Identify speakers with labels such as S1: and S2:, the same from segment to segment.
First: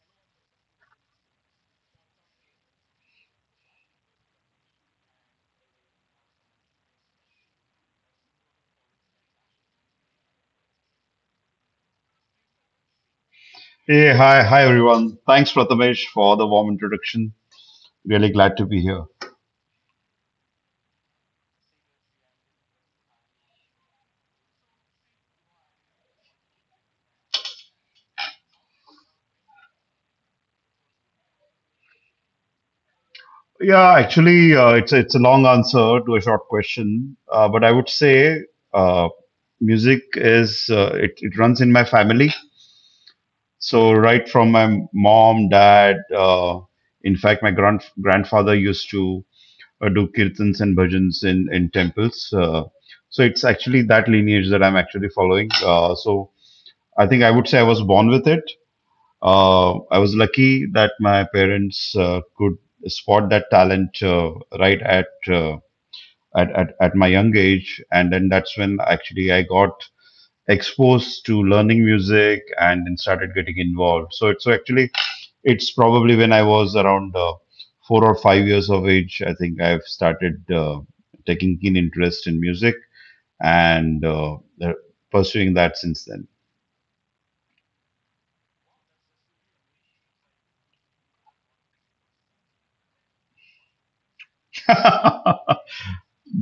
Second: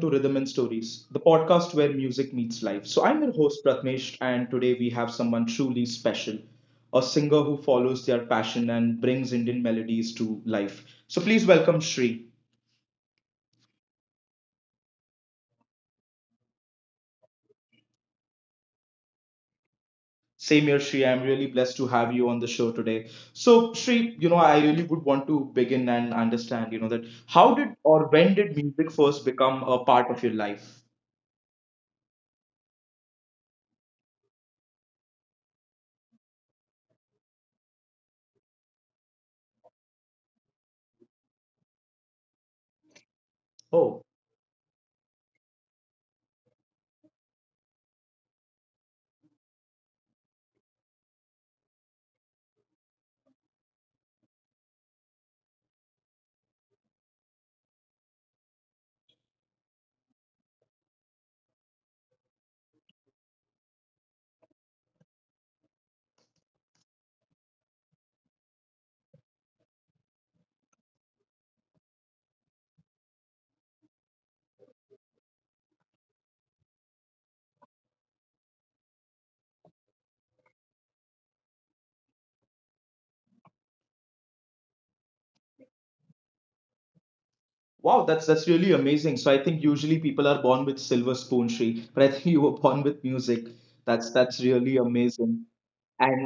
S1: to Rhythm and Stories, the podcast where music meets life. I'm your host Pratmesh, and today we have someone truly special, a singer who follows their passion and brings Indian melodies to life. So, please welcome Shri.
S2: Hey, hi everyone. Thanks, Prathamesh, for the warm introduction. Really glad to be here.
S1: Same here, Shri. I'm really blessed to have you on the show today. So, Shri, you know, I really would want to begin and understand, you know, that how did or when did music first become a part of your life?
S2: Yeah, actually, it's a long answer to a short question, but I would say uh, music is it runs in my family. So right from my mom, dad, in fact, my grandfather used to do kirtans and bhajans in temples. So it's actually that lineage that I'm actually following. So I think I would say I was born with it. I was lucky that my parents could spot that talent right at my young age, and then that's when actually I got exposed to learning music and then started getting involved. So actually it's probably when I was around 4 or 5 years of age. I think I've started taking keen interest in music and uh, pursuing that since then.
S1: Wow, that's really amazing. So I think usually people are born with silver spoon, Sri, but I think you were born with music. That's really amazing.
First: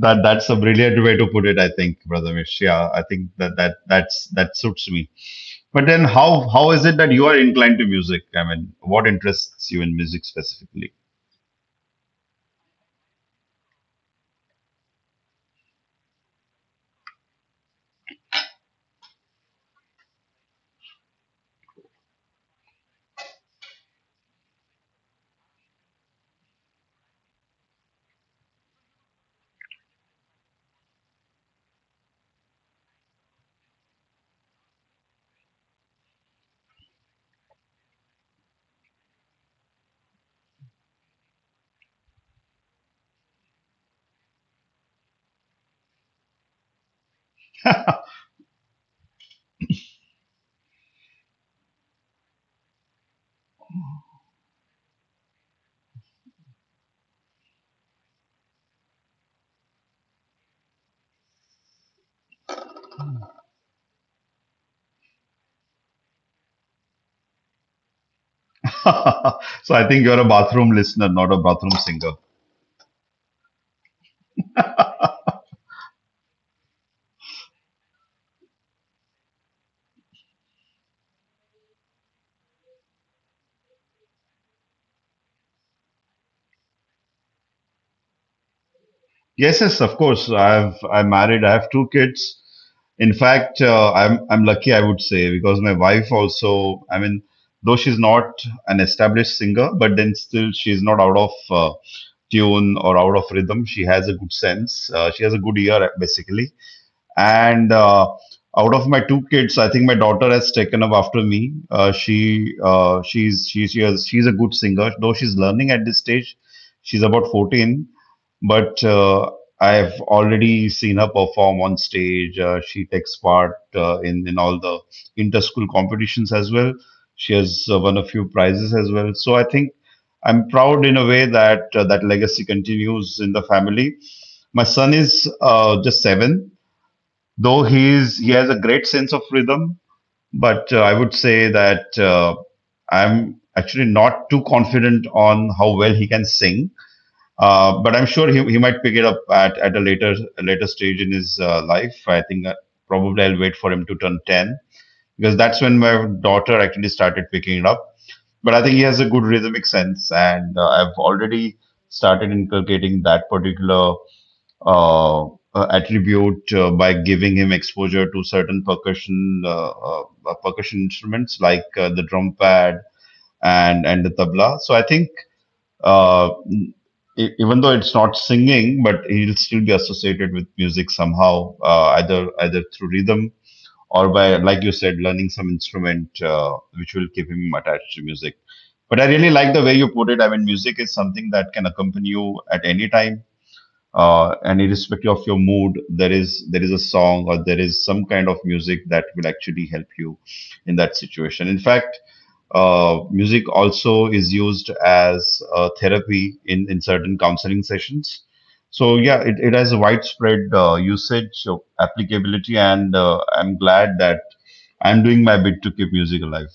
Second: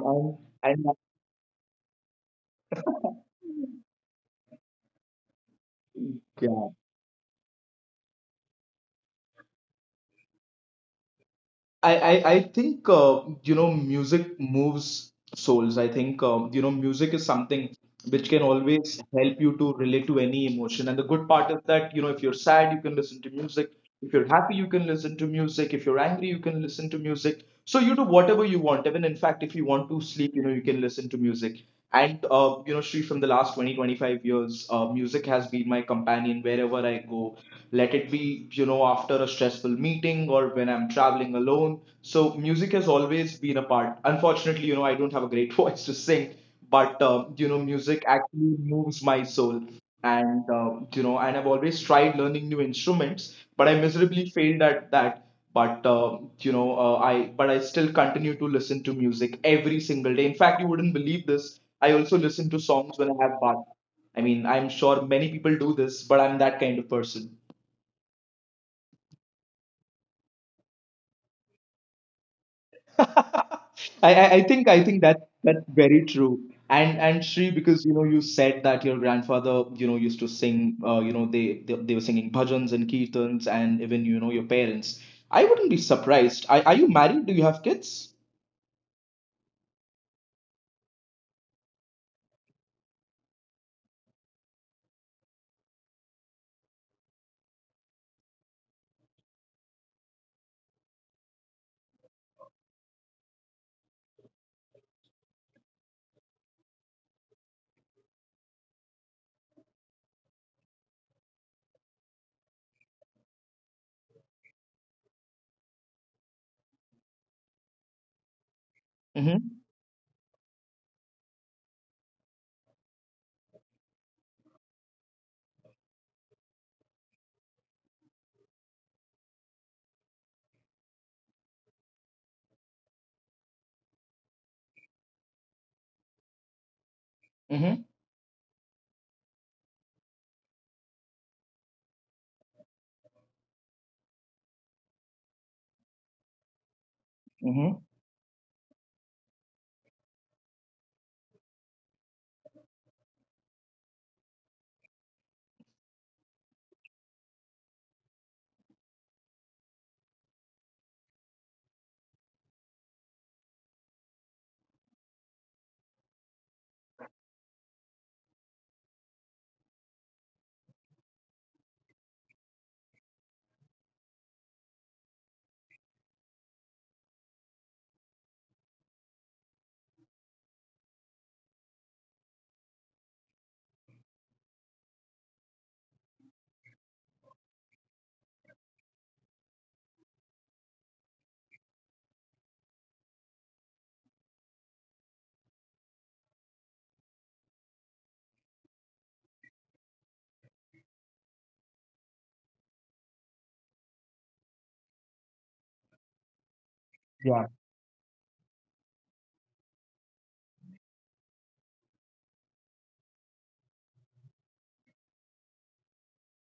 S2: That that's a
S1: and
S2: brilliant way to put it, I think, Brother Mish. Yeah, I think that that suits me. But then,
S1: and
S2: how
S1: yeah,
S2: is it that you are inclined to music? I mean, what interests you in music specifically?
S1: I think you know music moves souls. I think you know music is something which can always help you to relate to any emotion. And the good part is that you know if you're sad, you can listen to music. If you're happy, you can listen to music. If you're angry, you can listen to music. So you do whatever you want. Even in fact, if you want to sleep, you know you can listen to music. And you know, Sri, from the last 20-25 years, music has been my companion wherever I go, let it be, you know, after a stressful meeting or when I'm traveling alone. So music has always been a part. Unfortunately, you know, I don't have a great voice to sing, but
S2: So
S1: you know, music actually moves my soul. And you know, and I've always tried learning new instruments, but I miserably failed at that. But I but I still continue to listen to music every single day. In fact, you wouldn't believe this. I also listen to songs when I have bath. I mean, I'm sure many people do this, but I'm that kind of person.
S2: I think you're a bathroom listener, not a bathroom singer.
S1: I think that that's very true. And Sri, because you know you said that your grandfather you know used to sing you know they were singing bhajans and kirtans and even you know your parents. I wouldn't be surprised. Are you married? Do you have kids?
S2: Yes, yes, of course. I'm married. I have two kids. In fact, I'm lucky, I would say, because my wife also. I mean, though she's not an established singer, but then still she's not out of tune or out of rhythm. She has a good sense. She has a good ear, basically. And out of my two kids, I think my daughter has taken up after me. She's a good singer, though she's learning at this stage. She's about 14, but
S1: Mm-hmm.
S2: I've already seen her perform on stage. She takes part in all the inter-school competitions as well. She has won a few prizes as well. So I think I'm proud in a way that legacy continues in the family. My son is just seven, though
S1: Mm-hmm.
S2: he has a great sense of rhythm. But I would say that I'm actually not too confident on how well he can sing
S1: Mm-hmm.
S2: but I'm sure he might pick it up at a later stage in his life. I think probably I'll wait for him to turn 10 because that's when my daughter actually started picking it up. But I think he has a good rhythmic sense, and I've already started inculcating that particular uh, uh, attribute by giving him exposure to certain percussion instruments like the drum pad and the tabla. So I think uh, even though it's not singing, but he'll still be associated with music somehow, either through rhythm or by, like you said, learning some instrument, which will keep him attached to music. But I really like the way you put it. I mean, music is something that can accompany you at any time, and irrespective of your mood, there is a song or there is some kind of music that will actually help you in that situation. In fact music also is used as therapy in certain counseling sessions. So yeah, it has a widespread usage, of applicability, and I'm glad that I'm doing my bit to keep music alive.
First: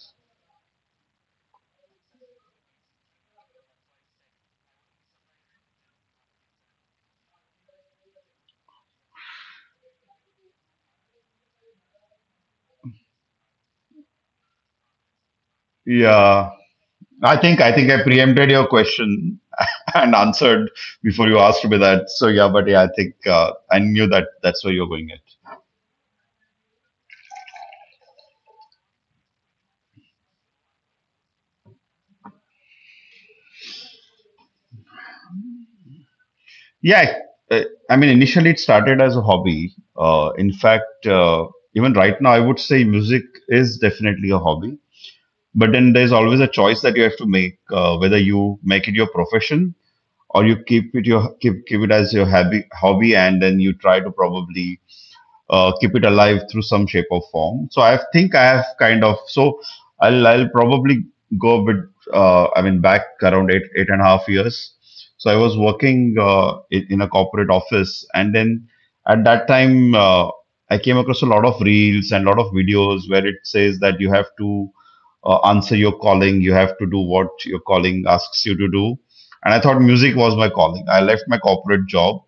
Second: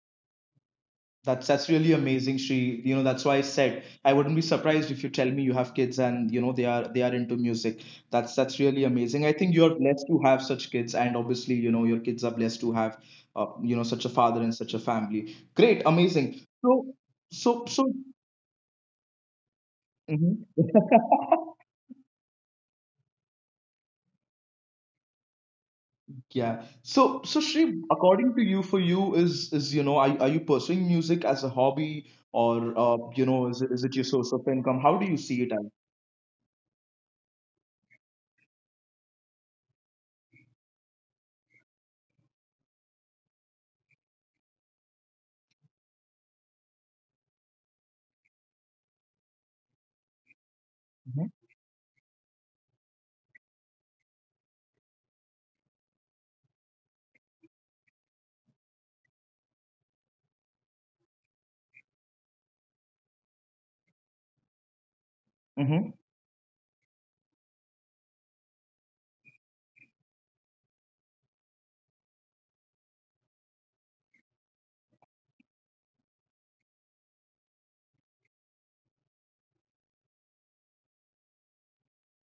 S1: That's really amazing, Shri. You know, that's why I said I wouldn't be surprised if you tell me you have kids and you know they are into music. That's really amazing. I think you're blessed to have such kids, and obviously, you know, your kids are blessed to have you know such a father and such a family. Great, amazing.
S2: Yeah,
S1: So
S2: I think
S1: so
S2: I think
S1: so
S2: I preempted your question and
S1: Mhm.
S2: answered before you asked me that. So yeah, but yeah, I think I knew that that's where you're going at.
S1: Yeah. So Shri, according to you, for you is you know, are you pursuing music as a hobby or you know, is it your source of income? How do you see it as?
S2: Yeah, uh, I mean, initially it started as a hobby. In fact, even right now, I would say music is definitely a hobby. But then there's always a choice that you have to make, whether you make it your profession or you keep it your
S1: Mm-hmm.
S2: keep keep it as your hobby, and then you try to probably keep it alive through some shape or form. So I think I have kind of so I'll probably go a bit. I mean, back around eight and a half years. So I was
S1: Mm-hmm.
S2: working in a corporate office, and then at that time I came across a lot of reels and a lot of videos where it says that you have to answer your calling, you have to do what your calling asks you to do. And I thought music was my calling. I left my corporate job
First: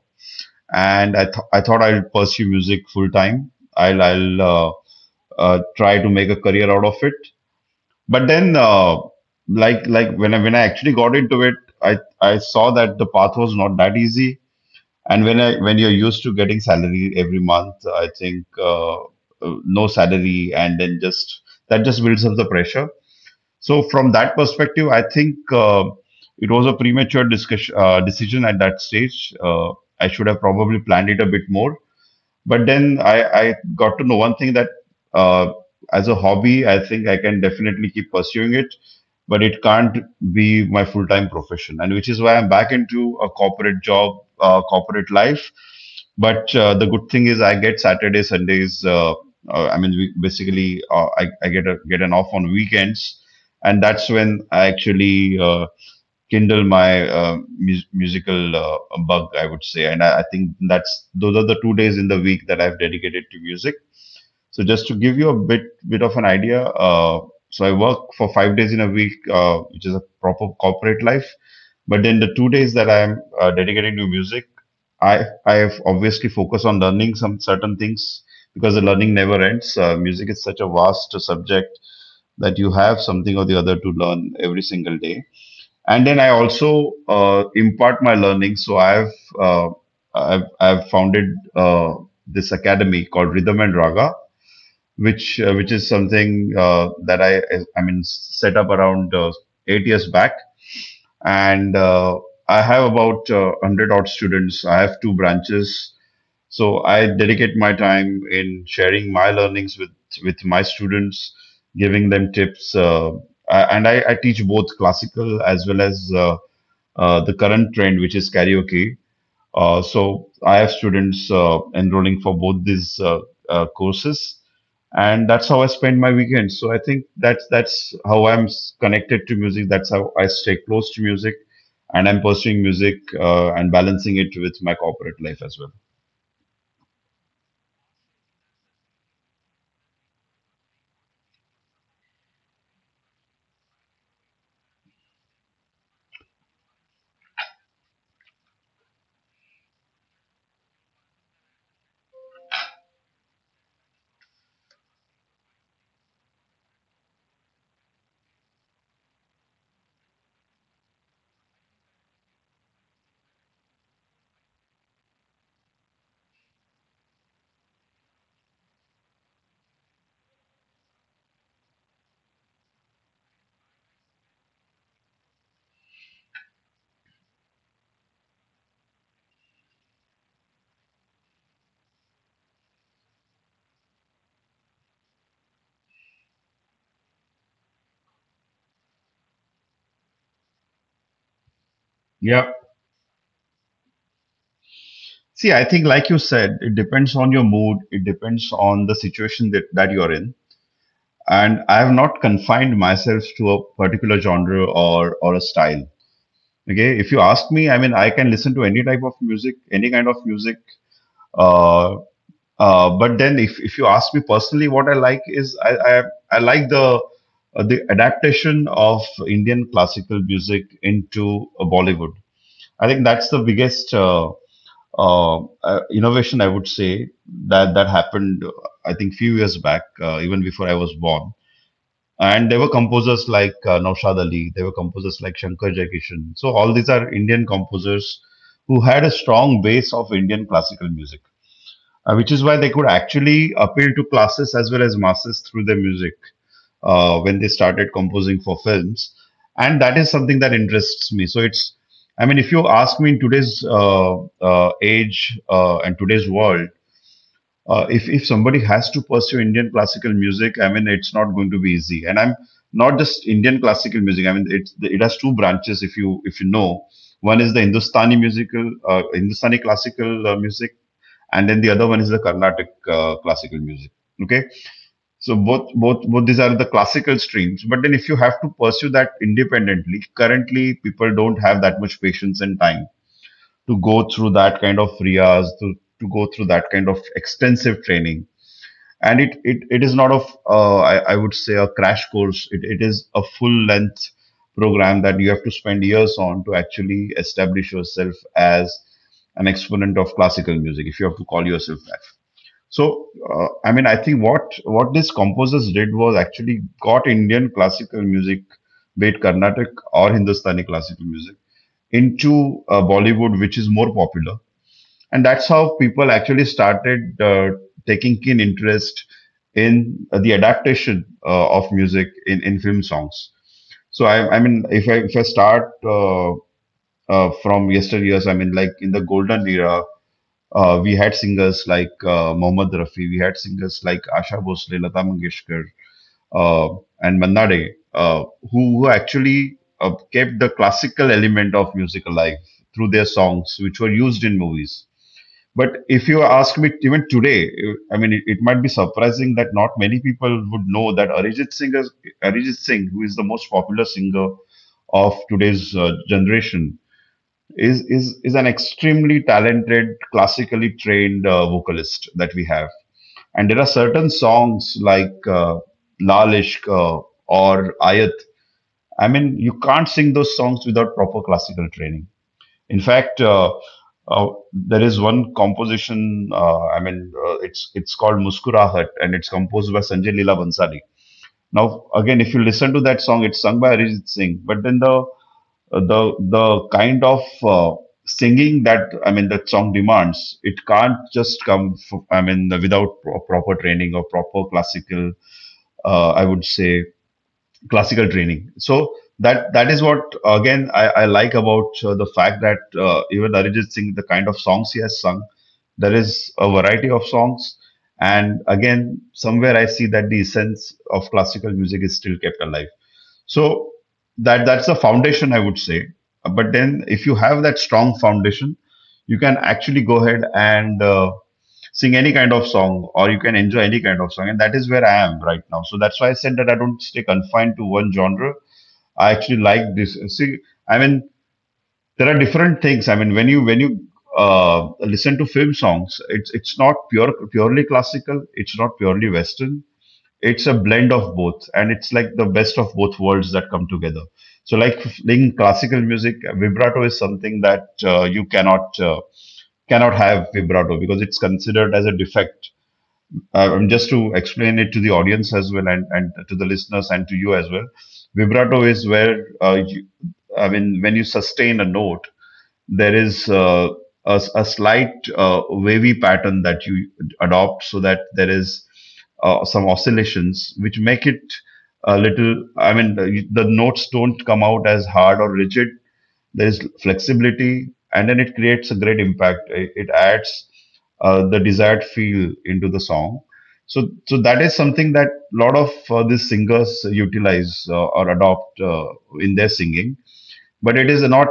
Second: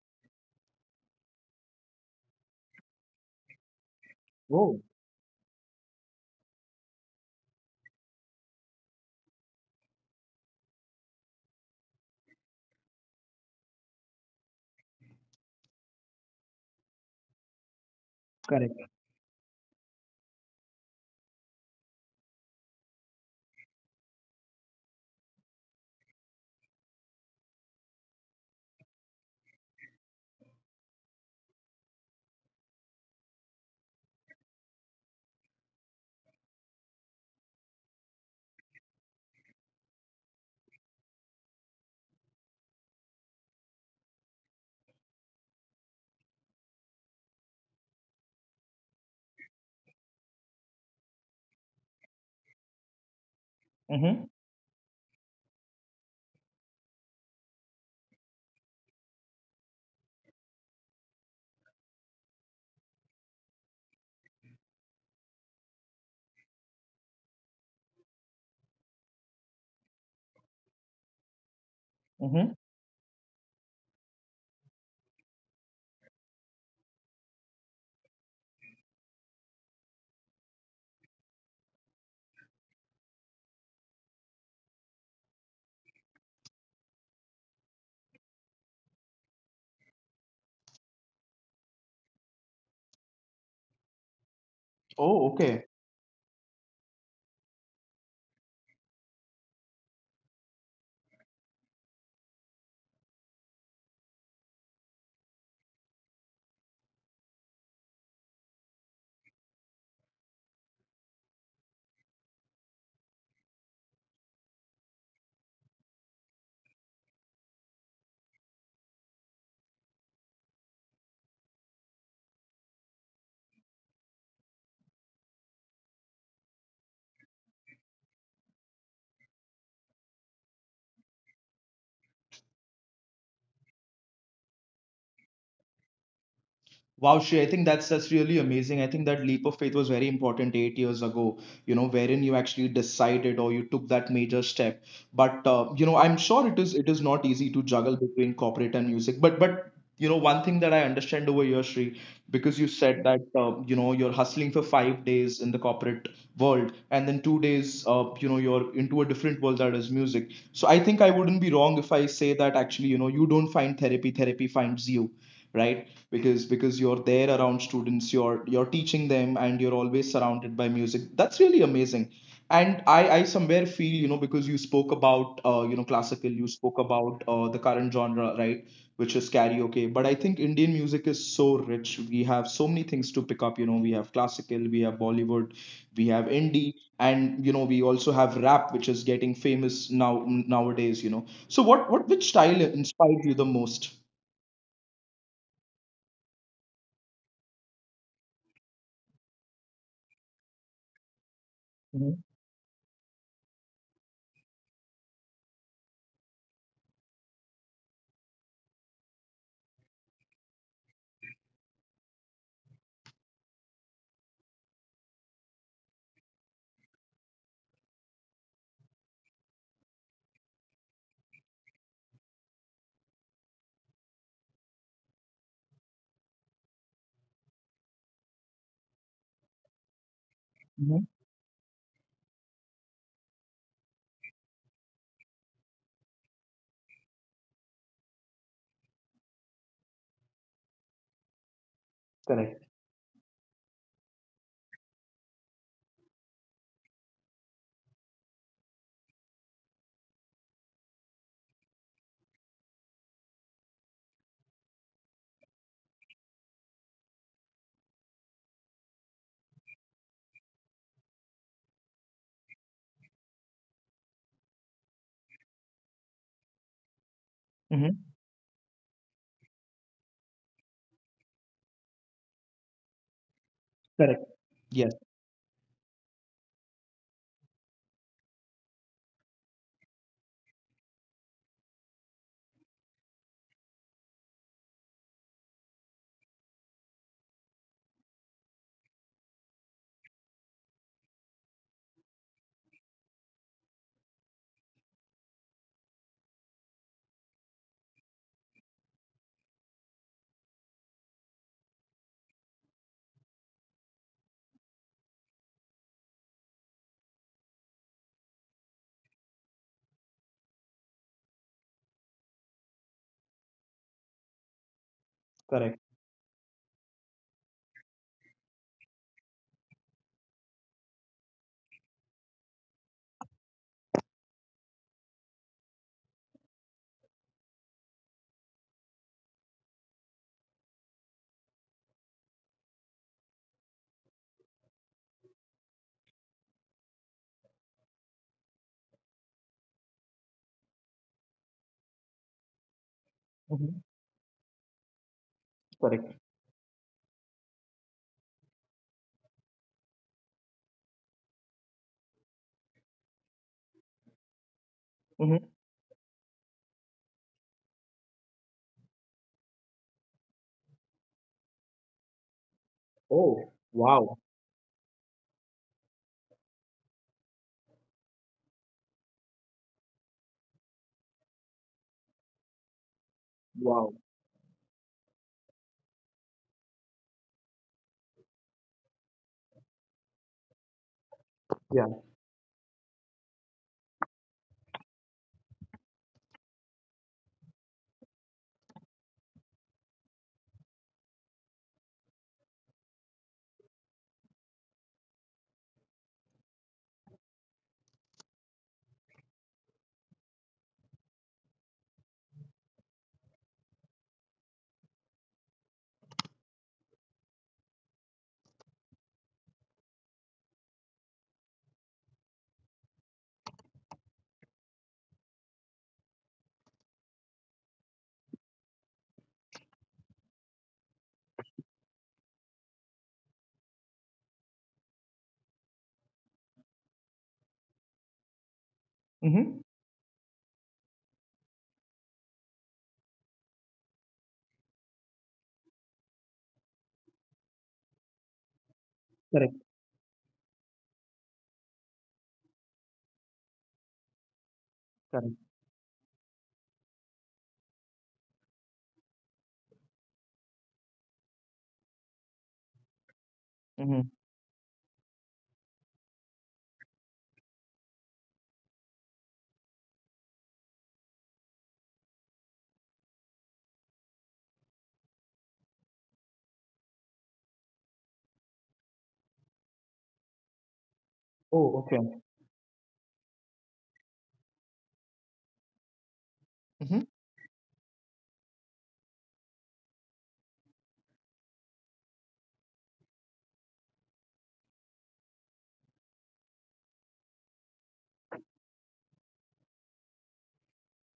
S2: and I thought I'll pursue music full time. I'll
S1: Oh,
S2: try to make a career out of it. But then, like when I actually got into it, I saw that the path was not that easy. And when you're used to getting salary every month, I think
S1: correct.
S2: no salary, and then just that just builds up the pressure. So from that perspective, I think it was a premature discussion decision at that stage. I should have probably planned it a bit more but then I got to know one thing that uh, as a hobby, I think I can definitely keep pursuing it, but it can't be my full time profession. And which is why I'm back into a corporate job, corporate life. But the good thing is I get Saturday, Sundays. I mean, we basically, I get an off on weekends, and that's
S1: Mm-hmm.
S2: when I actually kindle my musical bug, I would say. And I think that's those are the 2 days in the week that I've dedicated to music. So just to give you a bit of an idea, uh, so I work for 5 days in a week, which is a proper corporate life, but then the two
S1: Mm-hmm.
S2: days that I am dedicating to music, i I have obviously focus on learning some certain things because the learning never ends. Music is such a vast subject that you have something or the other to learn every single day. And then I also impart my learning. So uh, I've founded this academy called Rhythm and Raga,
S1: Oh,
S2: which
S1: okay.
S2: is something that I mean set up around 8 years back, and I have about 100 odd students. I have two branches, so I dedicate my time in sharing my learnings with my students, giving them tips. And I teach both classical as well as the current trend, which is karaoke. So I have students enrolling for both these courses, and that's how I spend my weekends. So I think that's how I'm connected to music. That's how I stay close to music, and I'm pursuing music and balancing it with my corporate life as well.
S1: Wow, Shri. I think that's really amazing. I think that leap of faith was very important 8 years ago, you know, wherein you actually decided or you took that major step. But you know, I'm sure it is not easy to juggle between corporate and music. But you know, one thing that I understand over here, Shri, because you said that you know you're hustling for 5 days in the corporate world, and then 2 days, you know, you're into a different world that is music. So I think I wouldn't be wrong if I say that actually, you know, you don't find therapy, therapy finds you, right? Because you're there around students, you're teaching them and you're always surrounded by music. That's really amazing, and I somewhere feel, you know, because you spoke about you know classical, you spoke about the current genre, right, which is karaoke. But I think Indian music is so rich. We have so many things to pick up. You know, we have classical, we have Bollywood, we have indie, and you know we also have rap, which is getting famous now, nowadays. You know, so what which
S2: Yeah.
S1: style inspired you the most?
S2: See, I think, like you said, it depends on your mood. It depends on the situation that you're in. And I have not confined myself to a particular genre or a style. Okay, if you ask me, I mean, I can listen to any type of music, any kind of music. Uh, but then, if you ask me personally, what I like is I like the adaptation of Indian classical music into Bollywood. I think that's the biggest innovation I would say that happened. I think few years back, even before I was
S1: Mhm.
S2: born. And there were composers like Naushad Ali, there were composers like Shankar Jaikishan. So, all these are Indian composers who had a strong base of Indian classical music, which is why they
S1: Correct.
S2: could actually appeal to classes as well as masses through their music when they started composing for films. And that is something that interests me. So, it's I mean, if you ask me in today's age and today's world, if somebody has to pursue Indian classical music, I mean, it's not going to be easy. And I'm not just Indian classical music. I mean, it has two branches. If you know, one is the
S1: Hmm.
S2: Hindustani classical music, and then the other one is the Carnatic classical music.
S1: Correct.
S2: Okay,
S1: Yes.
S2: so both these are the classical streams. But then if you have to pursue that independently, currently people don't have that much patience and time to go through that kind of riyas, to go through that kind of extensive training. And it is not of I would say a crash course. It is a full length program that you have to spend years on to actually establish yourself as an exponent of classical music if you have to call yourself that. So I mean, I think what these composers did was actually got Indian classical music, be it Carnatic or Hindustani classical music, into Bollywood, which is more popular, and that's how
S1: Correct.
S2: people actually started taking keen interest in the adaptation of music in film songs. So I mean, if I start from yesteryears, I mean, like in the golden era, we had singers like Mohammad Rafi, we had singers like Asha Bhosle, Lata Mangeshkar, and Manna Day, who actually kept the classical element of music alive through their songs, which were
S1: Hmm.
S2: used in movies. But if you
S1: Correct.
S2: ask me even today, I mean, it might be surprising that not many people would know that Arijit Singh, who is the most popular singer of
S1: Hmm.
S2: today's generation, is an extremely talented, classically trained vocalist that we have. And there
S1: Oh,
S2: are certain
S1: wow.
S2: songs like Lal Ishq or Ayat. I mean, you can't sing those songs without proper classical training. In fact,
S1: Wow.
S2: there is one composition. I mean, it's called Muskurahat, and it's composed by Sanjay Leela Bhansali. Now,
S1: Yeah.
S2: again, if you listen to that song, it's sung by Arijit Singh, but then the the kind of singing that I mean that song demands, it can't just come. F I mean, without proper training or proper classical, I would say classical training. So that is what again I like about the fact that even Arijit Singh, the kind of songs he has sung, there is a variety of songs, and again somewhere I see that the essence of classical music is still kept alive. So that's the foundation, I would say. But then if you have that strong foundation, you can actually go ahead and sing any kind of song, or you can enjoy any kind of song, and that is where I am right now. So that's why I said that I don't stay confined to one genre. I actually like
S1: Hmm.
S2: this. See, I mean, there are different things. I mean, when you listen to film songs, it's not purely classical, it's not purely western.
S1: Correct.
S2: It's a blend of both, and it's like the best of both worlds that come together. So like in
S1: Correct.
S2: classical music, vibrato is something that you cannot have. Vibrato, because it's considered as a defect. Just to
S1: Hmm.
S2: explain it to the audience as well, and to the listeners and to you as well, vibrato is where I mean, when you sustain a note, there is a slight wavy pattern that you adopt, so that there is some oscillations which make it
S1: Oh,
S2: a
S1: okay.
S2: little, I mean, the notes don't come out as hard or rigid. There is
S1: Hmm.
S2: flexibility, and then it creates a great impact. It adds the desired feel into the song. So that is something that a lot of these singers utilize or adopt in their singing. But it is not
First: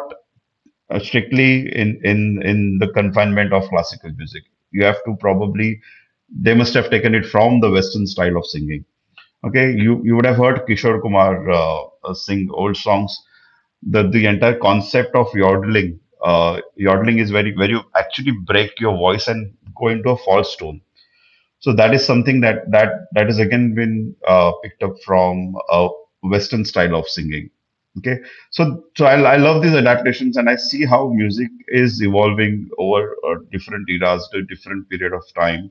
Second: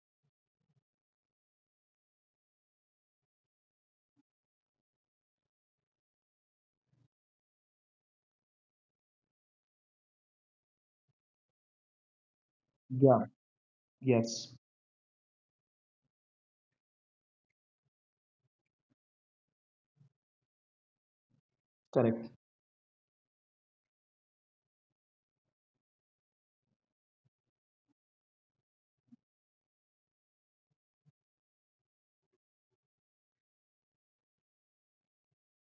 S2: strictly in in the confinement of classical music. You have to probably— they must have taken it from the western style of singing. Okay, you would have heard Kishore Kumar uh, sing old songs.
S1: Yeah.
S2: The
S1: Yes.
S2: entire concept of yodeling— uh, yodeling is very— where you actually break your voice and go into a false tone. So that is
S1: Correct.
S2: something that that is again been picked up from a Western style of singing. Okay, so I love these adaptations, and I see how music is evolving over different eras, to different period of time,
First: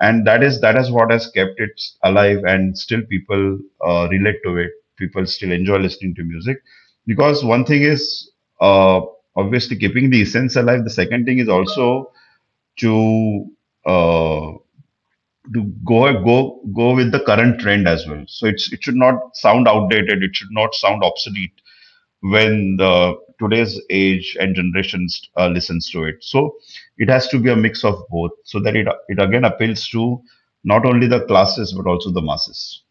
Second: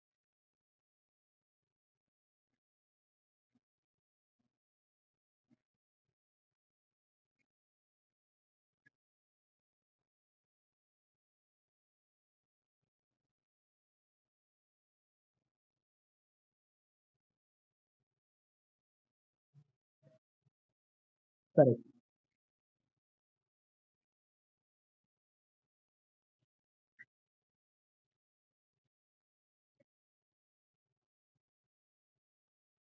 S2: and that is what has kept it alive, and still people relate to it. People still enjoy listening to music, because one thing is uh, obviously keeping the essence alive. The second thing is also to uh, to go go go with the current trend as well. So it's— it should not sound outdated. It should not sound obsolete
S1: Correct.
S2: when the today's age and generations listens to it. So it has to be a mix of both, so that it again appeals to not only the classes but also the masses.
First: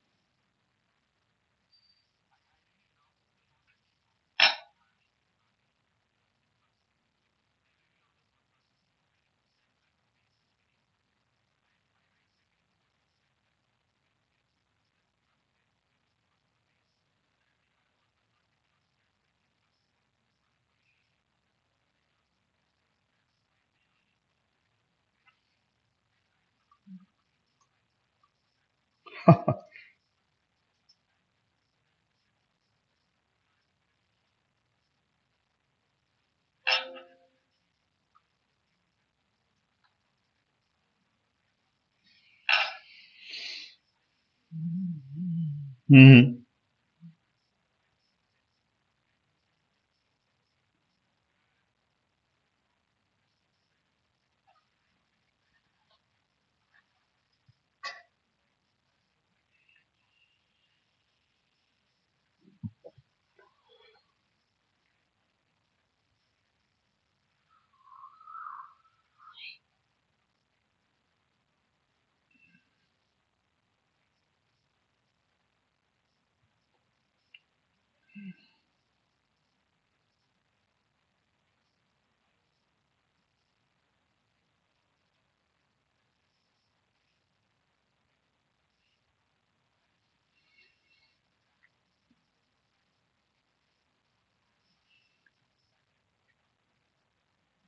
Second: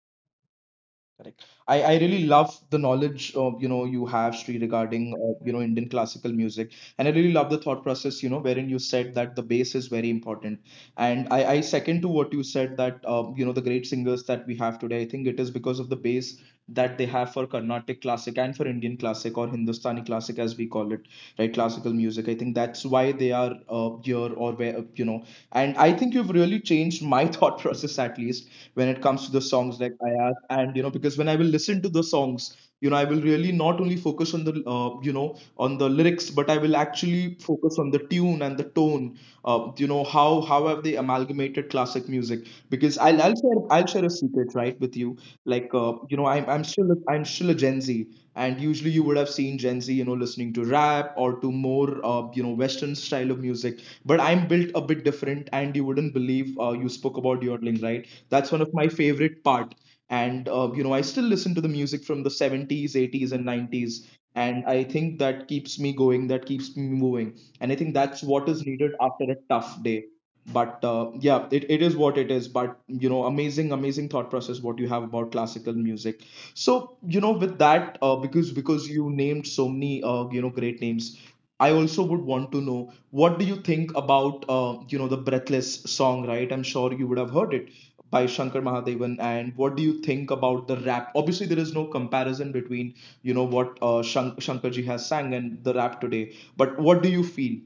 S1: Correct. I really love the knowledge of you know you have, Sri, regarding you know Indian classical music, and I, really love the thought process you know wherein you said that the bass is very important, and I second to what you said that you know the great singers that we have today, I think it is because of the bass that they have for Carnatic classic and for Indian classic, or Hindustani classic as we call it, right? Classical music. I think that's why they are here or where, you know. And I think you've really changed my thought process, at least when it comes to the songs, like I, and you know because when I will listen to the songs, you know, I will really not only focus on the you know on the lyrics, but I will actually focus on the tune and the tone, you know how have they amalgamated classic music. Because I'll share a secret, right, with you, like you know I'm still a, I'm still a Gen Z, and usually you would have seen Gen Z, you know, listening to rap or to more, you know, Western style of music. But I'm built a bit different, and you wouldn't believe. You spoke about yodeling, right? That's one of my favorite part. And you know, I still listen to the music from the 70s, 80s, and 90s. And I think that keeps me going. That keeps me moving. And I think that's what is needed after a tough day. But yeah, it is what it is. But you know, amazing, amazing thought process what you have about classical music. So you know, with that, because you named so many you know great names, I also would want to know what do you think about you know the Breathless song, right? I'm sure you would have heard it by Shankar Mahadevan, and what do you think about the rap? Obviously, there is no comparison between you know what Shankarji has sang and the rap today, but what do you feel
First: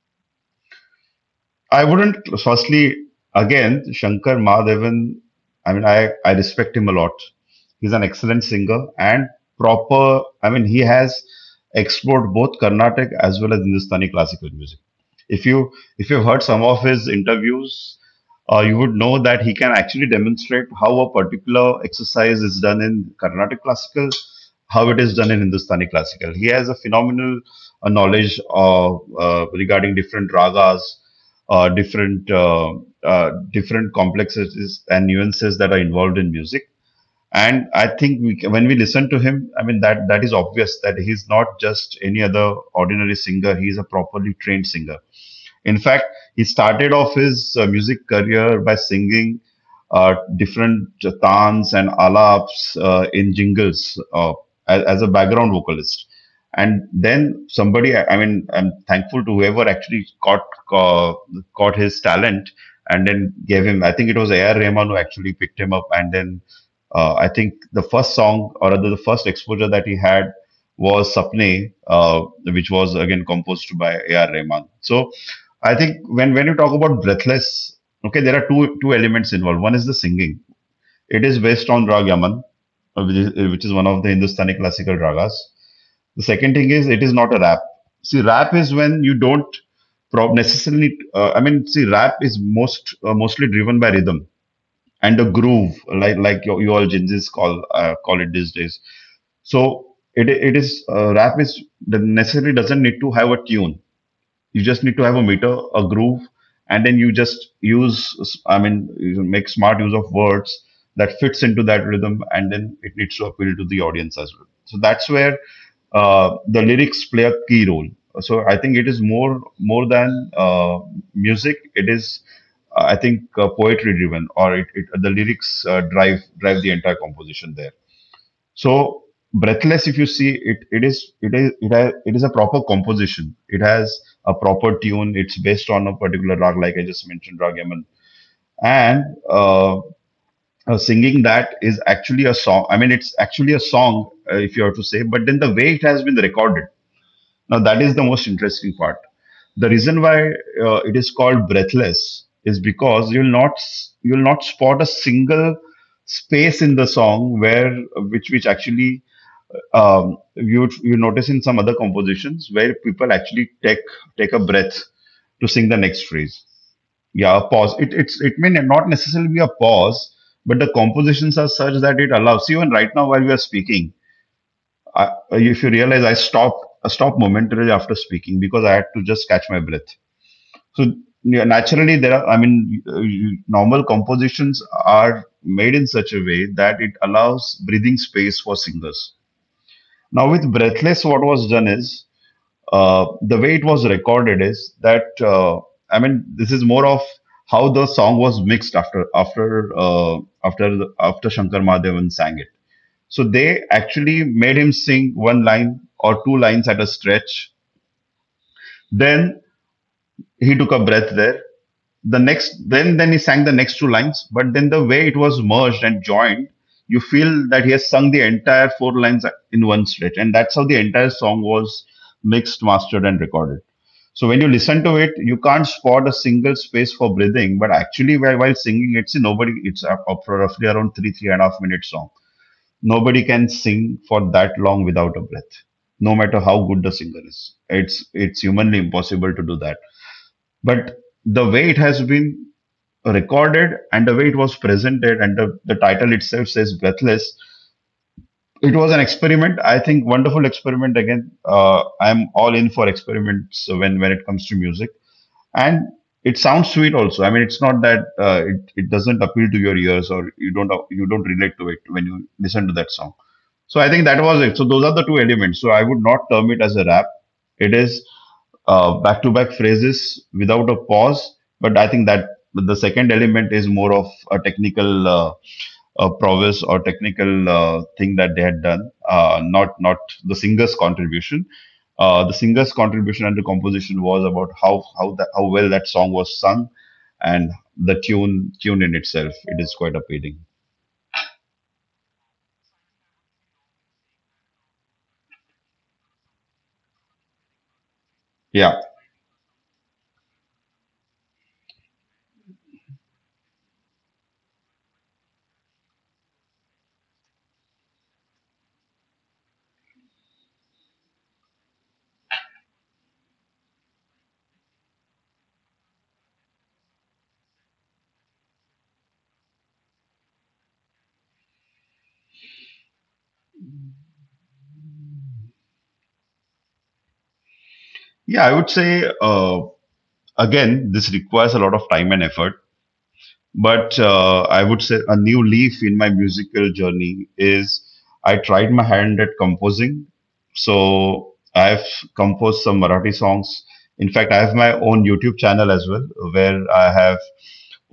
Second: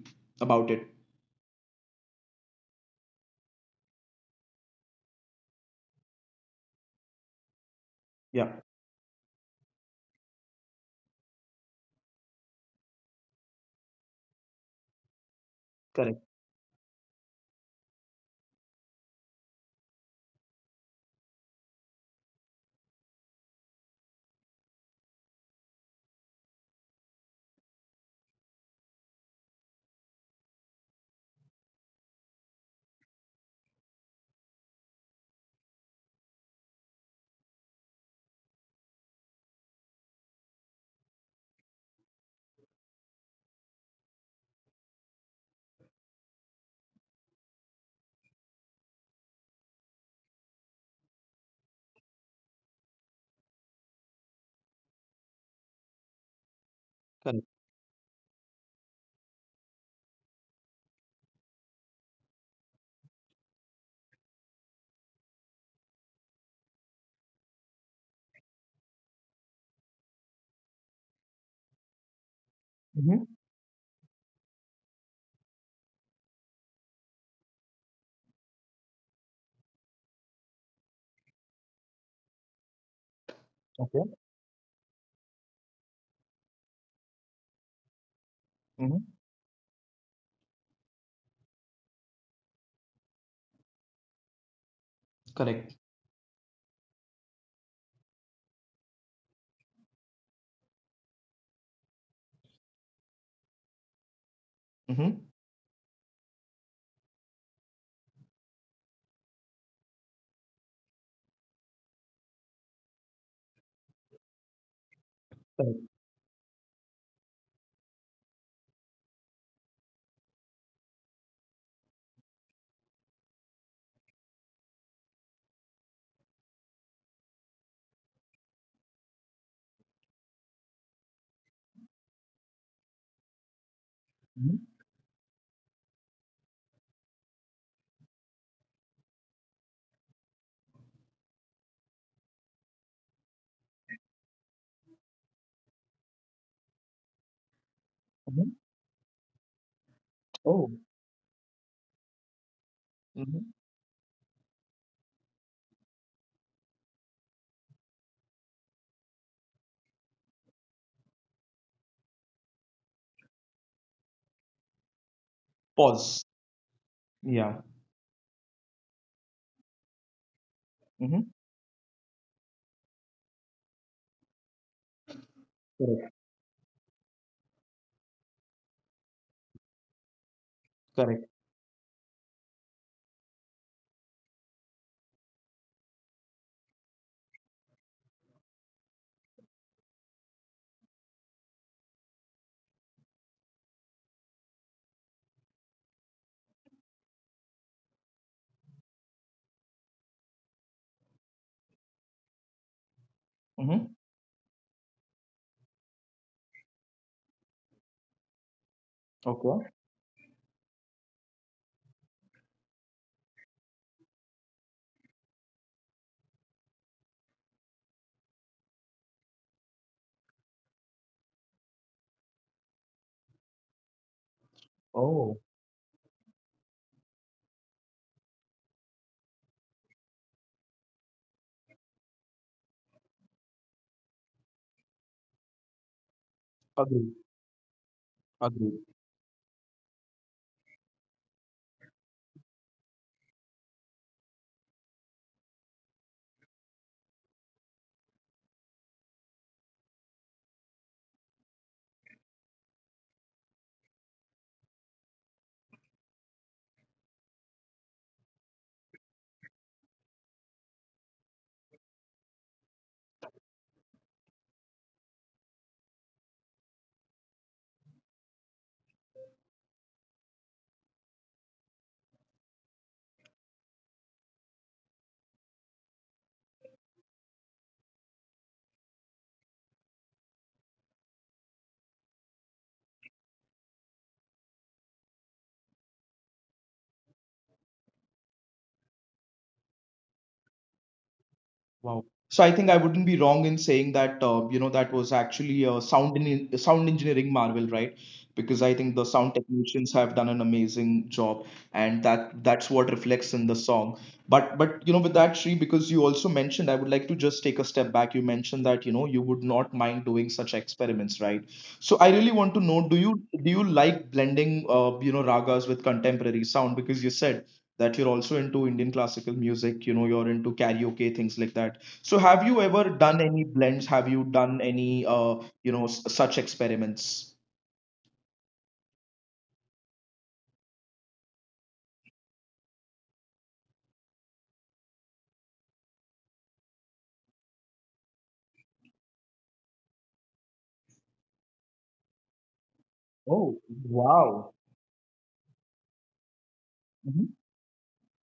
S1: about it?
S2: I wouldn't. Firstly, again, Shankar Mahadevan. I mean, I respect him a lot. He's an excellent
S1: Yeah,
S2: singer and proper. I mean, he has explored both Carnatic as well as Hindustani classical music. If you if
S1: correct,
S2: you've heard some of his interviews, you would know that he can actually demonstrate how a particular exercise is done in Carnatic classical, how it is done in Hindustani classical. He has a phenomenal knowledge of, regarding different ragas, different different complexities and nuances that are involved in music. And I think when we listen to him, I mean that is obvious that he's not just any other ordinary singer. He's a properly trained singer. In fact, he started off his music career by singing different tans and alaps in jingles, as a background vocalist. And
S1: correct.
S2: then somebody— I mean, I'm thankful to whoever actually ca- caught his talent and then gave him. I think it was A.R. Rahman who actually picked him up. And then I think the first song, or rather the first exposure that he had, was Sapne, which was
S1: Mm-hmm.
S2: again composed by A.R. Rahman. So I think when you talk about breathless, okay, there are two elements involved. One is the singing. It is based on Rag Yaman, which is one
S1: Okay.
S2: of the Hindustani classical ragas. The second thing is it is not a rap. See, rap is
S1: Mm-hmm.
S2: when you don't necessarily— I mean, see, rap is mostly driven by rhythm and a groove,
S1: Correct.
S2: like like you all Gen Zs call call it these days. So it is— rap is— necessarily doesn't need to have a tune. You just need to have a
S1: Mm-hmm.
S2: meter, a groove, and then you just use— I mean, you make smart use of words that fits into that rhythm, and then it needs to appeal to the audience as well. So that's where
S1: Correct.
S2: the lyrics play a key role. So I think it is more, more than uh, music. It is I think poetry driven, or it the lyrics drive the entire composition there. So breathless, if you see it, it is a proper composition. It has a
S1: Mm-hmm.
S2: proper tune. It's based on a particular rag, like I just mentioned, rag Yaman. And singing that is actually a song. I mean, it's actually a song, if you have to say. But then the way it has been recorded— now that is the most
S1: Mm-hmm.
S2: interesting part. The reason why
S1: Oh.
S2: it is called breathless is because you'll
S1: Mm-hmm.
S2: not you'll not spot a single space in the song where— which actually you— you notice in some other compositions where people actually take a breath to sing the next
S1: Pause.
S2: phrase. Yeah, a
S1: Yeah.
S2: pause. It it may not necessarily be a pause, but the
S1: Hmm.
S2: compositions are such that it allows. Even right now, while we are speaking, I, if you
S1: Correct,
S2: realize, I stopped momentarily after speaking because I had to just catch my breath. So
S1: correct.
S2: yeah, naturally, there are. I mean, you— normal compositions are made in such a way that it allows breathing space for singers. Now, with Breathless, what was done is the way it was recorded is that I mean, this is more of how the song was mixed after Shankar Mahadevan sang it. So they
S1: Hmm.
S2: actually made him sing one line or two lines at a stretch. Then
S1: Okay.
S2: he took a breath there, then he sang the next two lines, but then the way it was merged and joined, you feel that he has sung the entire four lines in one stretch, and that's how the entire song was mixed, mastered and recorded. So when you listen to it,
S1: Oh,
S2: you can't spot a single space for breathing, but actually, while singing, it's a nobody, it's a roughly around 3.5 minute song. Nobody can sing for that long without a breath, no matter how good the
S1: agree,
S2: singer is. It's
S1: agree.
S2: humanly impossible to do that. But the way it has been recorded, and the way it was presented, and the title itself says Breathless. It was an experiment, I think. Wonderful experiment. Again, I'm all in for experiments when it comes to music. And it sounds sweet also. I mean, it's not that it doesn't appeal to your ears, or you don't relate to it when you listen to that song. So I think that was it. So those are the two elements. So I would not term it as a rap. It is, back-to-back phrases without a pause. But I think that the second element is more of a technical prowess or technical thing that they had done, not the singer's contribution. The singer's contribution and the composition was about how well that song was sung, and the tune in itself, it is quite appealing.
S1: Wow. So I think I wouldn't be wrong in saying that you know that was actually a sound engineering marvel, right? Because I think the
S2: Yeah,
S1: sound technicians have done an amazing job, and that that's what reflects in the song. But you know, with that, Sri, because you also mentioned, I would like to just take a step back. You mentioned that you know you would not mind doing such experiments, right? So I really want to know, do you like blending you know ragas with contemporary sound? Because you said that you're also into Indian classical music, you know, you're into karaoke, things like that. So have you ever done any blends? Have you done any, such experiments?
S2: yeah, I would say, again, this requires a lot of time and effort. But I would say a new leaf in my musical journey is I tried my hand at composing. So I've composed some Marathi
S1: Oh,
S2: songs. In
S1: wow.
S2: fact, I have my own YouTube channel as well, where I
S1: Mhm.
S2: have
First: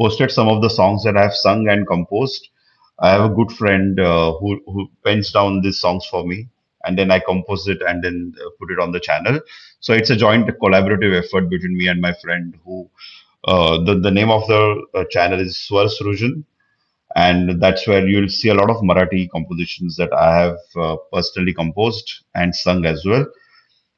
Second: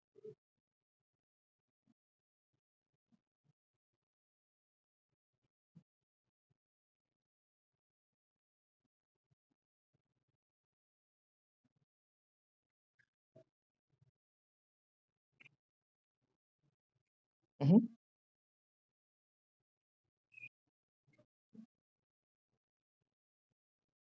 S2: posted some of the songs that I have sung and composed. I have a good friend, who pens down these songs for me, and then I compose it and then put it on the channel. So it's a joint collaborative effort between me and my friend, who, the name of the channel is Swar Surujan, and
S1: Mm-hmm.
S2: that's where you'll see a lot of Marathi compositions that I have personally composed and sung as well.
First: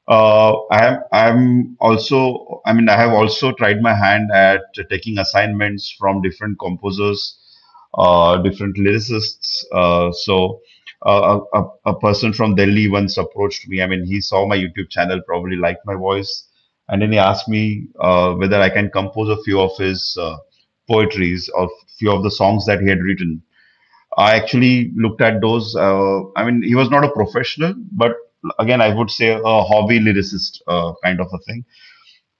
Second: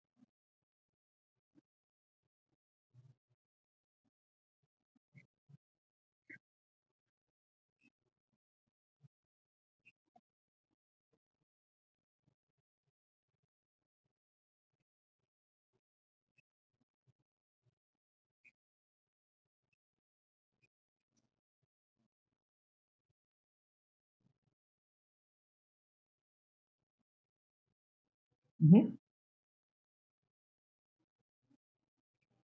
S2: I am. I'm also. I mean, I have also tried my hand at taking assignments from different composers, different lyricists. So a person from Delhi once approached me. I mean, he saw my YouTube channel, probably liked my voice, and then he asked me whether I can compose a few of his poetries, or few of the songs that he had written. I actually looked at those. I mean, he was not a professional, but again,
S1: Mm-hmm.
S2: I would say a hobby lyricist, kind of a thing.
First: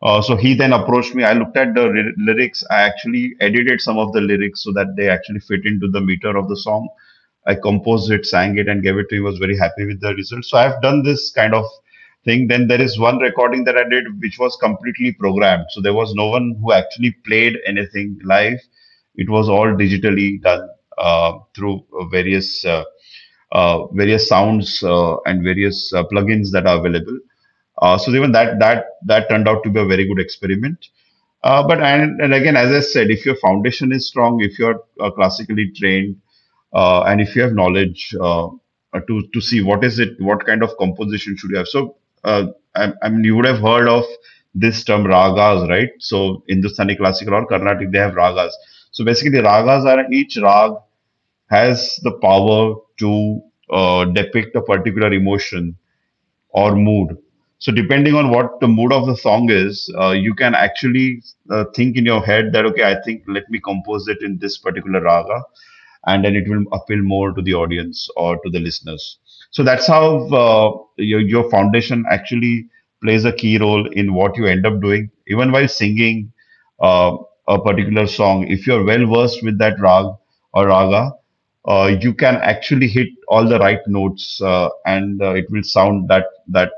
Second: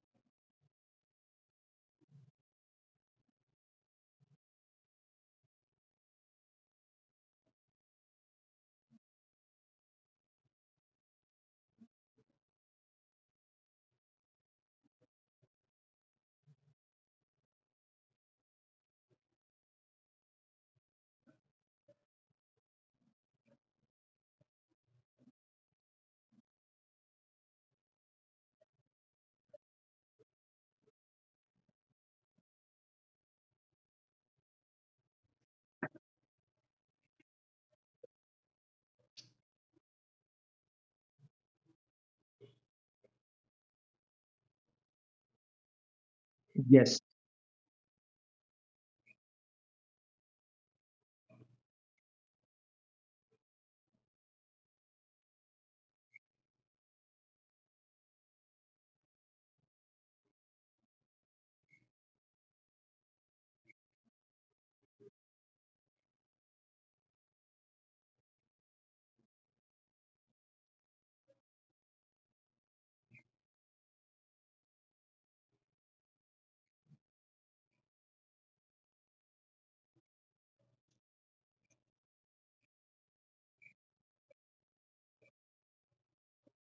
S2: So he then approached me. I looked at the lyrics. I actually edited some of the lyrics so that they actually fit into the meter of the song. I composed it, sang it, and gave it to him. I was very happy with the result. So I've done this kind of thing. Then there is one recording that I did, which was completely programmed. So there was no one who actually played anything live. It was all digitally done through various sounds and various plugins that are available. So even that that that turned out to be a very good experiment. But And again, as I said, if your foundation is strong, if you're classically trained, and if you have knowledge to see what is it, what kind of composition should you have. So, uh, I mean, you would have heard of this term ragas, right? So Hindustani
S1: Yes.
S2: classical or Carnatic, they have ragas. So basically, ragas are each rag has the power to depict a particular emotion or mood. So depending on what the mood of the song is, you can actually think in your head that okay, I think let me compose it in this particular raga, and then it will appeal more to the audience or to the listeners. So that's how your foundation actually plays a key role in what you end up doing. Even while singing uh, a particular song, if you're well versed with that rag or raga, you can actually hit all the right notes, and it will sound that that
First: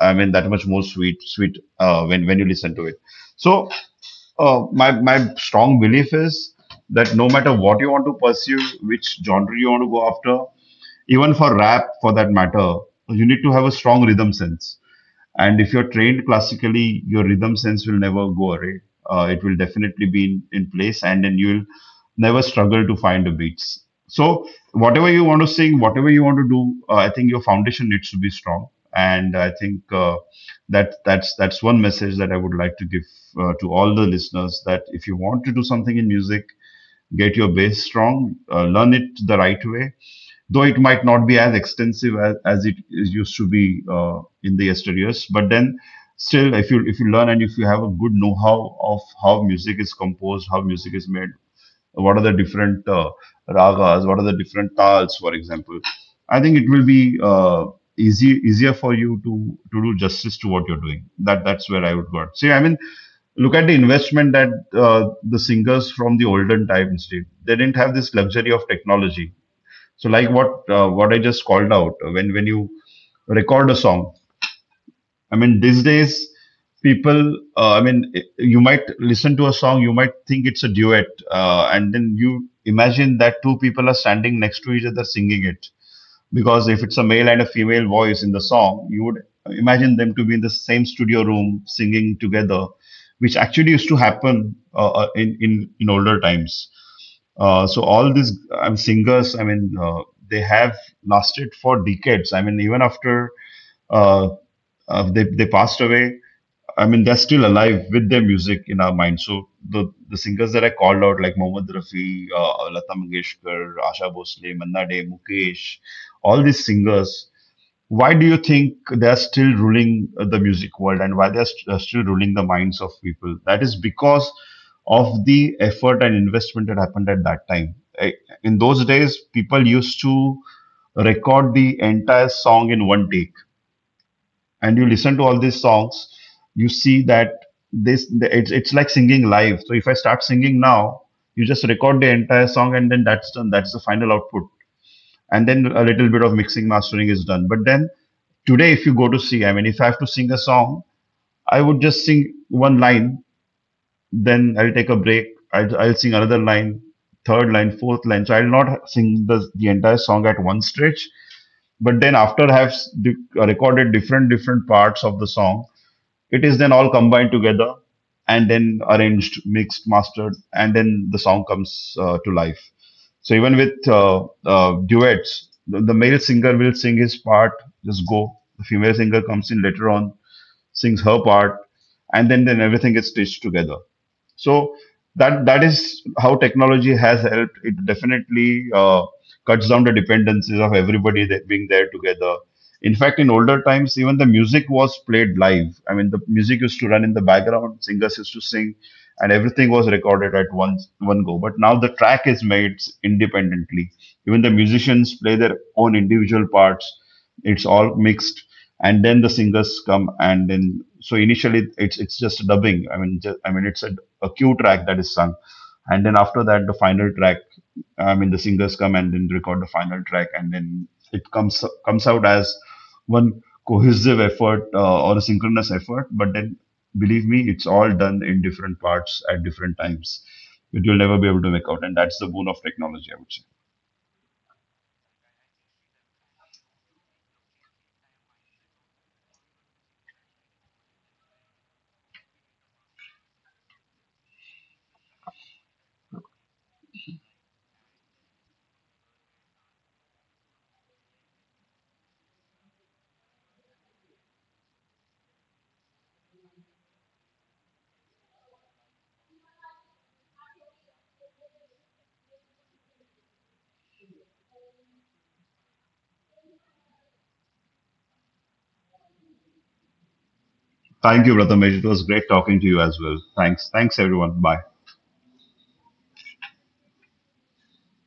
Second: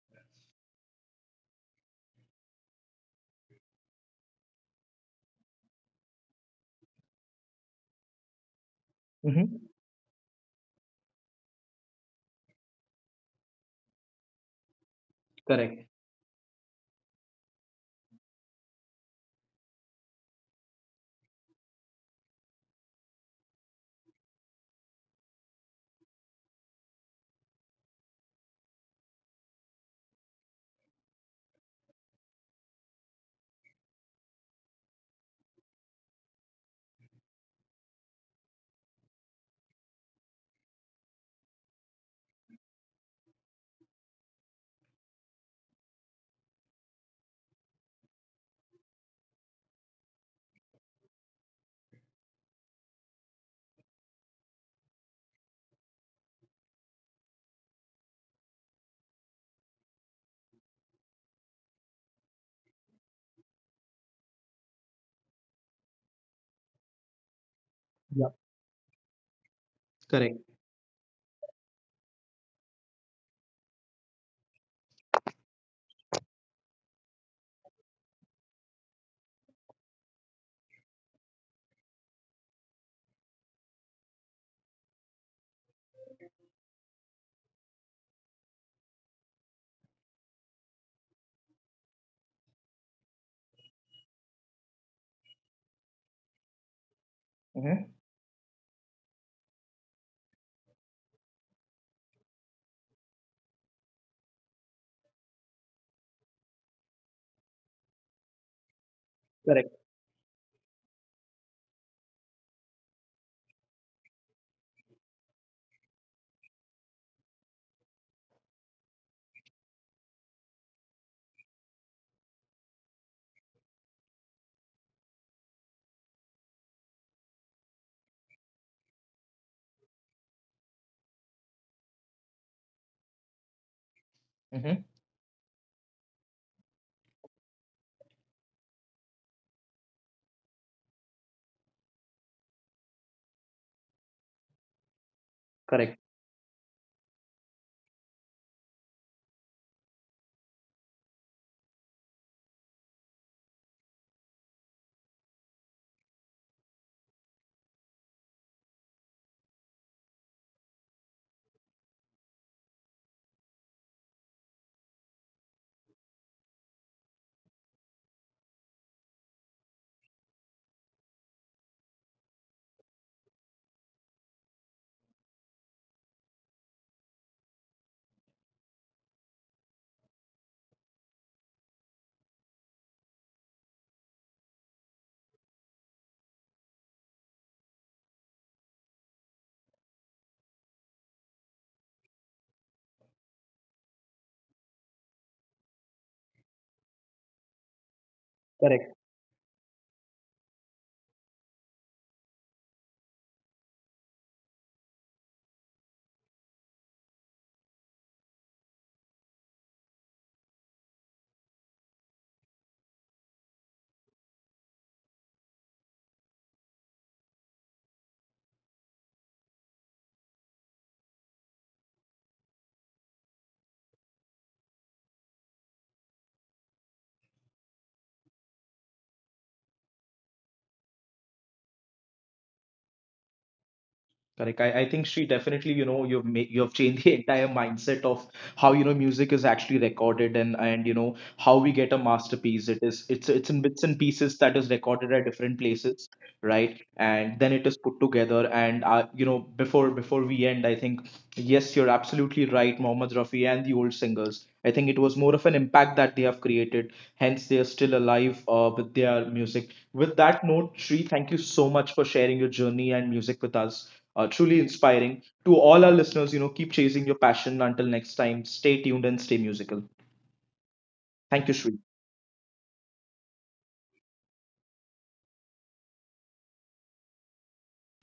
S2: I mean that much more sweet, sweet, when you listen to it. So my strong belief is that no matter what you want to pursue, which
S1: Mm-hmm.
S2: genre you want to go after, even for rap for that matter, you need to have a strong rhythm sense. And if you're
S1: Correct.
S2: trained classically, your rhythm sense will never go away. It will definitely be in place, and then you'll never struggle to find the beats. So whatever you want to sing, whatever you want to do, I think your foundation needs to be strong. And I think that's one message that I would like to give to all the listeners, that if you want to do something in music, get your base strong, learn it the right way. Though it might not be as extensive as it is used to be in the yesteryears, but then still, if you, learn, and if you have a good know-how of how music is composed, how music is made, what are the different ragas, what are the different tals, for example. I think it will be easy easier for you to do justice to what you're doing. That's where I would go. See, I mean, look at the investment that the singers from the olden times did. They didn't have this
S1: Yeah.
S2: luxury of technology. So like
S1: Correct.
S2: what, what I just called out, when you record a song, I mean, these days, people, I mean, you might listen to a song, you might think it's a duet, and then you imagine that two people are standing next to each other singing it. Because if it's a male and a female voice in the song, you would imagine them to be in the same studio room singing together, which actually used to happen, in older times. Uh,
S1: Mm-hmm.
S2: so all these singers, I mean, they have lasted for decades. I mean, even after uh, they passed away, I mean, they're still alive with their music in our mind. So
S1: Correct.
S2: the singers that I called out, like Mohammad Rafi, Lata Mangeshkar, Asha Bhosle, Manna Day, Mukesh, all these singers. Why do you think they're still ruling the music world, and why they're still ruling the minds of people? That is because of the effort and investment that happened at that time. In those days, people used to record the entire song in one take.
S1: Mm-hmm.
S2: And you listen to all these songs, you see that this it's like singing live. So if I start singing now, you just record the entire song, and then that's done. That's the final output. And then a
S1: Correct.
S2: little bit of mixing, mastering is done. But then today, if you go to see, I mean, if I have to sing a song, I would just sing one line, then I'll take a break, I'll sing another line, third line, fourth line. So I'll not sing the entire song at one stretch, but then after I have recorded different parts of the song, it is then all combined together, and then arranged, mixed, mastered, and then the song comes to life. So even with duets, the male singer will sing his part, just go. The female singer comes in later on, sings her part, and then everything is stitched together. So that that is how technology has helped. It definitely cuts down the dependencies of everybody that being there together. In fact, in older times, even the music was played live. I mean, the music used to run in the background, singers used to sing,
S1: Correct.
S2: and everything was recorded at once, one go. But now the track is made independently. Even the musicians play their own individual parts. It's all mixed, and then the singers come, and then so initially it's, just dubbing, I mean, I mean, it's a, cue track that is sung. And then after that, the final track, I mean, the singers come and then record the final track, and then it comes out as one cohesive effort, or a synchronous effort. But then believe me, it's all done in different parts at different times, which you'll never be able to make out, and that's the boon of technology, I would say.
S1: Correct. I think, Sri, definitely, you know, you've changed the entire mindset of how, you know, music is actually recorded and you know how we get a masterpiece. It is it's in bits and pieces that is recorded at different places, right? And then it is put together. And you know, before we end, I think yes, you're absolutely right, Mohammed Rafi and the old singers. I think it was more of an impact that they have created. Hence, they are still alive with their music. With that note, Sri, thank you so much for sharing your journey and music with us, truly inspiring. To all our listeners, you know, keep chasing your passion. Until next time, stay tuned and stay musical.
S2: Thank you,
S1: Thank you,
S2: Prathamesh.
S1: Shri.
S2: It was great talking to you as well. Thanks everyone. Bye.